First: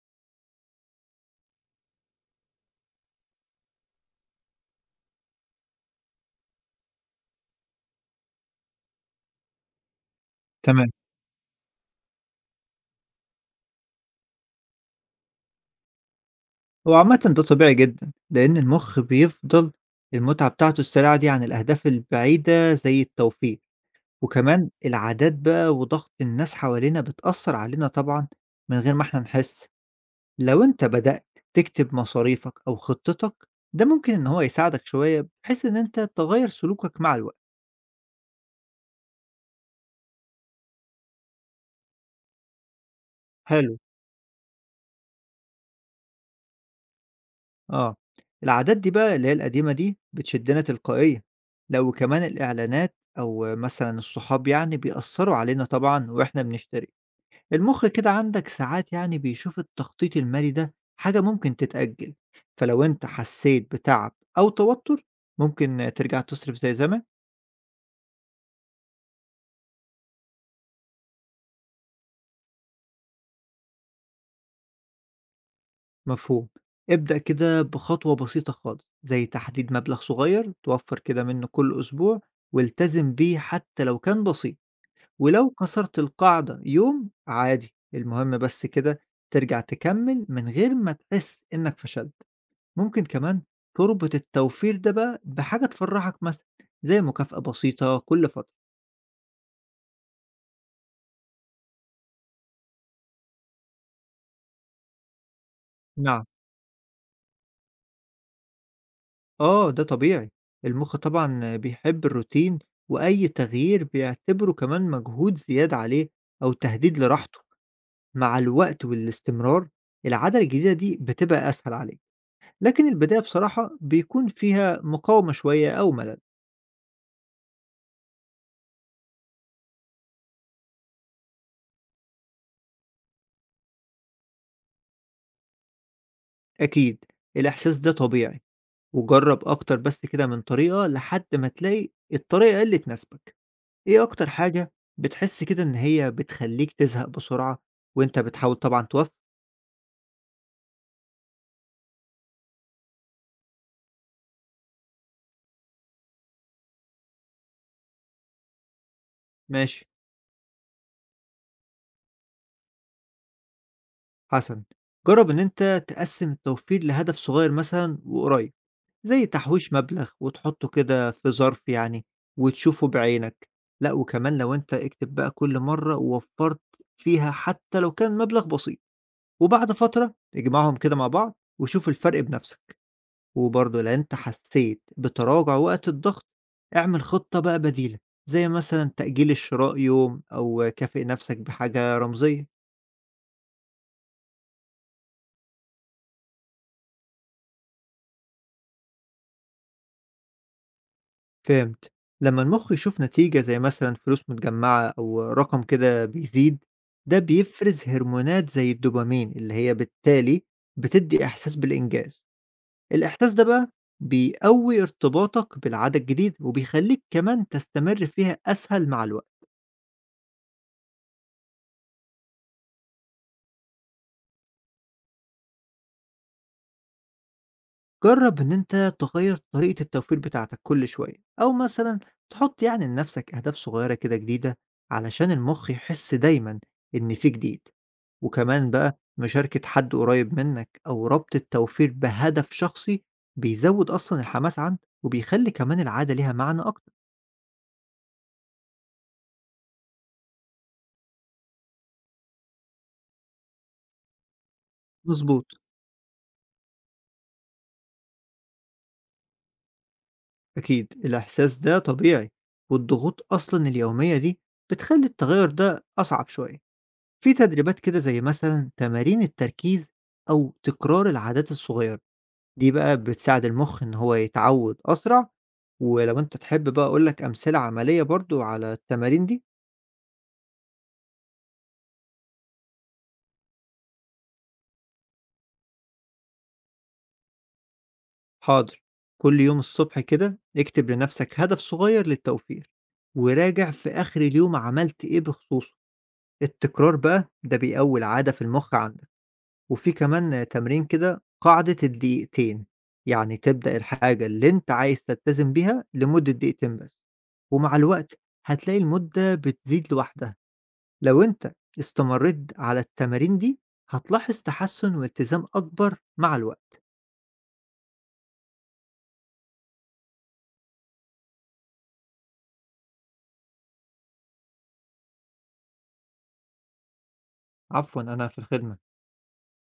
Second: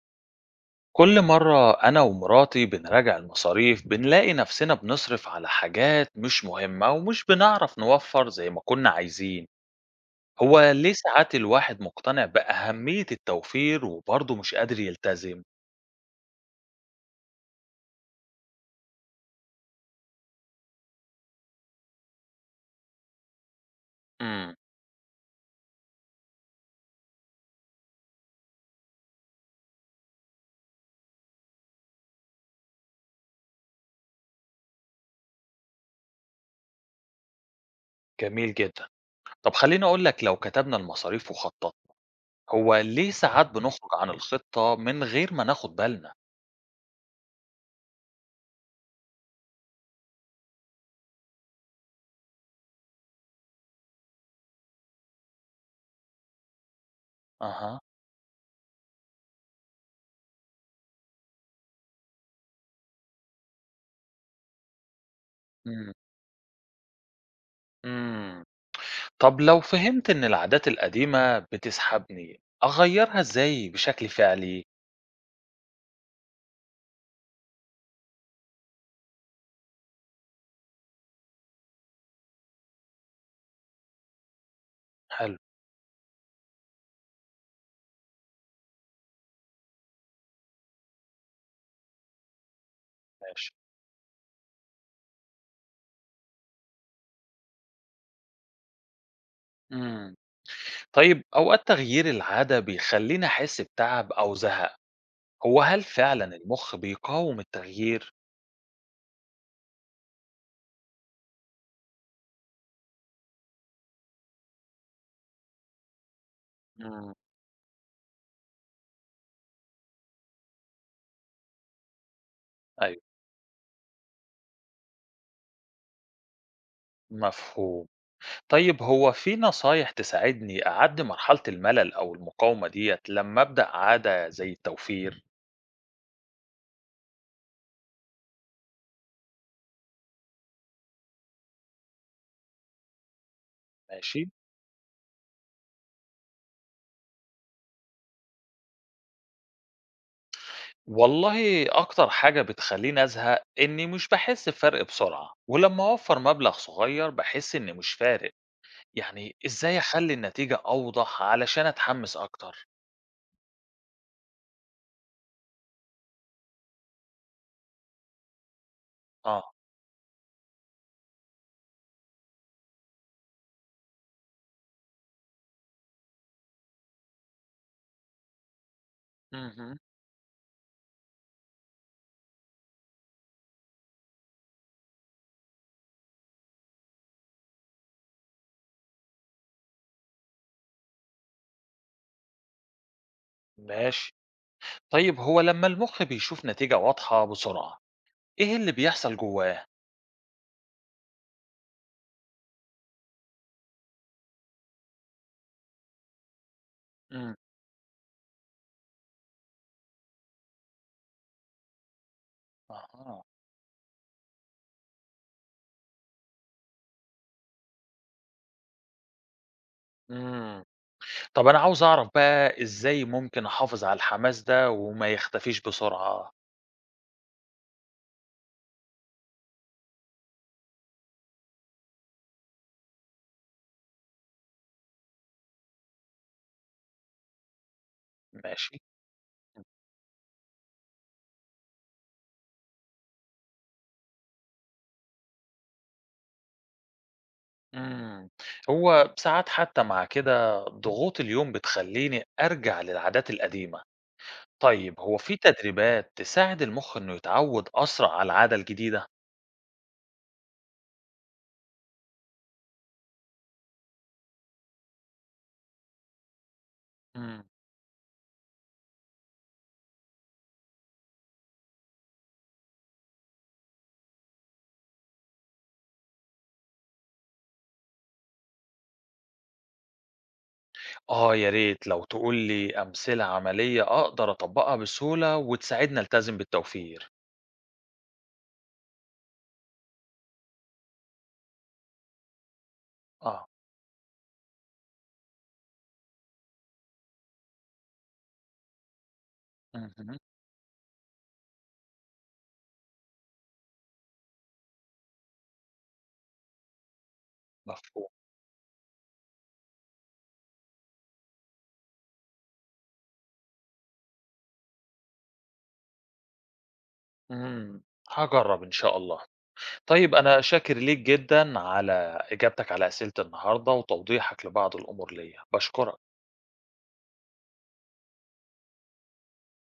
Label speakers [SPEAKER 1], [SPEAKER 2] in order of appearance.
[SPEAKER 1] كل مرة أنا ومراتي بنراجع المصاريف بنلاقي نفسنا بنصرف على حاجات مش مهمة ومش بنعرف نوفر زي ما كنا عايزين. هو
[SPEAKER 2] تمام.
[SPEAKER 1] ليه ساعات الواحد مقتنع بأهمية التوفير وبرضه مش قادر يلتزم؟
[SPEAKER 2] هو عامةً ده طبيعي جدًا، لإن المُخ بيفضل المتعة بتاعته السريعة دي عن الأهداف البعيدة زي التوفيق،
[SPEAKER 1] امم.
[SPEAKER 2] وكمان العادات بقى وضغط الناس حوالينا بتأثّر علينا طبعًا من غير ما إحنا نحس. لو أنت بدأت تكتب مصاريفك أو خطتك، ده ممكن إن هو يساعدك شوية بحيث إن أنت تغيّر سلوكك مع الوقت.
[SPEAKER 1] جميل جدا. طب خليني أقول لك، لو كتبنا المصاريف وخططنا، هو ليه ساعات
[SPEAKER 2] حلو.
[SPEAKER 1] بنخرج عن الخطة من غير ما ناخد بالنا؟
[SPEAKER 2] آه، العادات دي بقى اللي هي القديمة دي بتشدنا تلقائيا، لو كمان الإعلانات أو مثلًا الصحاب يعني بيأثّروا علينا طبعًا وإحنا بنشتري،
[SPEAKER 1] أها.
[SPEAKER 2] المُخ كده عندك ساعات يعني بيشوف التخطيط المالي ده حاجة ممكن تتأجّل، فلو أنت حسّيت بتعب أو توتُّر
[SPEAKER 1] امم.
[SPEAKER 2] ممكن ترجع تصرف زي زمان،
[SPEAKER 1] امم. طب لو فهمت إن العادات القديمة بتسحبني، أغيرها إزاي بشكل فعلي؟
[SPEAKER 2] مفهوم، ابدأ كده بخطوة بسيطة خالص، زي تحديد مبلغ صغير توفّر كده منّه كل أسبوع والتزم بيه حتى لو كان بسيط.
[SPEAKER 1] حلو،
[SPEAKER 2] ولو كسرت القاعدة يوم عادي، المهم بس كده ترجع تكمّل من غير ما تحس إنّك فشلت. ممكن كمان
[SPEAKER 1] ماشي.
[SPEAKER 2] تربط التوفير ده بقى بحاجة تفرّحك مثلًا، زي مكافأة بسيطة كل فترة
[SPEAKER 1] إمم. طيب أوقات تغيير العادة بيخلّيني أحس بتعب أو زهق، هو هل
[SPEAKER 2] مع
[SPEAKER 1] فعلًا المُخ بيقاوم التغيير؟
[SPEAKER 2] آه، ده طبيعي. المُخ طبعًا بيحب الروتين وأي تغيير بيعتبره كمان مجهود زيادة عليه أو تهديد
[SPEAKER 1] إمم.
[SPEAKER 2] لراحته. مع الوقت والاستمرار، العادة الجديدة دي بتبقى أسهل عليك، لكن
[SPEAKER 1] أيوه،
[SPEAKER 2] البداية بصراحة بيكون فيها مقاومة شوية أو ملل.
[SPEAKER 1] مفهوم. طيب هو في نصايح تساعدني أعدّي مرحلة الملل أو المقاومة ديّة لمّا أبدأ عادة زي التوفير؟
[SPEAKER 2] أكيد، الإحساس ده طبيعي، وجرّب أكتر بس كده من طريقة لحد ما تلاقي الطريقة اللي تناسبك، إيه
[SPEAKER 1] ماشي.
[SPEAKER 2] أكتر حاجة بتحس كده إن هي بتخلّيك تزهق بسرعة وأنت بتحاول طبعًا توفّق؟
[SPEAKER 1] والله أكتر حاجة بتخلّيني أزهق إنّي مش باحس بفرق بسرعة، ولمّا أوفّر مبلغ صغير باحس إن مش فارق، يعني إزاي
[SPEAKER 2] ماشي،
[SPEAKER 1] أخلّي النتيجة أوضح علشان أتحمس أكتر؟
[SPEAKER 2] حسن، جرّب إن أنت تقسّم التوفير لهدف صغير مثلًا وقريب، زي
[SPEAKER 1] آه،
[SPEAKER 2] تحويش مبلغ وتحطّه كده في ظرف يعني وتشوفه بعينك، لأ وكمان لو أنت اكتب بقى كل مرّة ووفّرت فيها حتى لو كان مبلغ بسيط. وبعد
[SPEAKER 1] اهم،
[SPEAKER 2] فترة اجمعهم كده مع بعض وشوف الفرق بنفسك وبرضه لو انت حسيت بتراجع وقت الضغط اعمل خطة بقى بديلة زي مثلا تأجيل الشراء يوم أو كافئ نفسك بحاجة رمزية
[SPEAKER 1] ماشي. طيب هو لمّا المُخ بيشوف نتيجة واضحة بسرعة، إيه اللي بيحصل جوّاه؟
[SPEAKER 2] فهمت. لما المخ يشوف نتيجة زي مثلا فلوس متجمعة أو رقم كده بيزيد ده
[SPEAKER 1] إمم،
[SPEAKER 2] بيفرز هرمونات زي الدوبامين اللي هي بالتالي بتدي إحساس بالإنجاز.
[SPEAKER 1] أها،
[SPEAKER 2] الإحساس ده بقى بيقوي ارتباطك بالعادة الجديدة وبيخليك كمان تستمر فيها أسهل مع الوقت.
[SPEAKER 1] إمم. طَب أنا عاوز أعرف بقى إزاي ممكن أحافظ على الحماس ده وما يختفيش بسرعة؟
[SPEAKER 2] جرب إن أنت تغير طريقة التوفير بتاعتك كل شوية أو مثلا تحط يعني لنفسك أهداف صغيرة كده جديدة علشان المخ يحس دايما إن في جديد، وكمان
[SPEAKER 1] ماشي.
[SPEAKER 2] بقى مشاركة حد قريب منك أو ربط التوفير بهدف شخصي بيزود أصلا الحماس عندك وبيخلي كمان العادة ليها معنى أكتر.
[SPEAKER 1] إمم. هو ساعات حتّى مع كده ضغوط اليوم بتخلّيني أرجع للعادات القديمة. طيب هو في
[SPEAKER 2] مظبوط.
[SPEAKER 1] تدريبات تساعد المُخ إنه يتعوّد أسرع على العادة الجديدة؟
[SPEAKER 2] أكيد الإحساس ده طبيعي، والضغوط أصلا اليومية دي بتخلي التغير ده أصعب شوية. في
[SPEAKER 1] إمم.
[SPEAKER 2] تدريبات كده زي مثلا تمارين التركيز أو تكرار العادات الصغيرة، دي بقى بتساعد المخ إن هو يتعود أسرع، ولو أنت تحب بقى أقولك أمثلة عملية برضو على التمارين دي.
[SPEAKER 1] آه يا ريت لو تقول لي أمثلة عملية أقدر أطبّقها بسهولة وتساعدني ألتزم بالتوفير.
[SPEAKER 2] حاضر. كل يوم الصبح كده اكتب لنفسك هدف صغير للتوفير
[SPEAKER 1] آه،
[SPEAKER 2] وراجع في آخر اليوم عملت إيه بخصوصه. التكرار بقى ده بيقوي العادة في المخ عندك. وفي
[SPEAKER 1] اهم،
[SPEAKER 2] كمان تمرين كده قاعدة الدقيقتين، يعني تبدأ الحاجة اللي أنت عايز تلتزم بيها لمدة دقيقتين بس، ومع
[SPEAKER 1] مفهوم،
[SPEAKER 2] الوقت هتلاقي المدة بتزيد لوحدها، لو أنت استمريت على التمارين دي هتلاحظ تحسن والتزام أكبر مع الوقت،
[SPEAKER 1] إمم، هاجرّب إن شاء الله. طيب أنا شاكر ليك جدًا على إجابتك على أسئلة النهارده وتوضيحك لبعض الأمور ليّا، باشكرك.
[SPEAKER 2] عفوا أنا في الخدمة.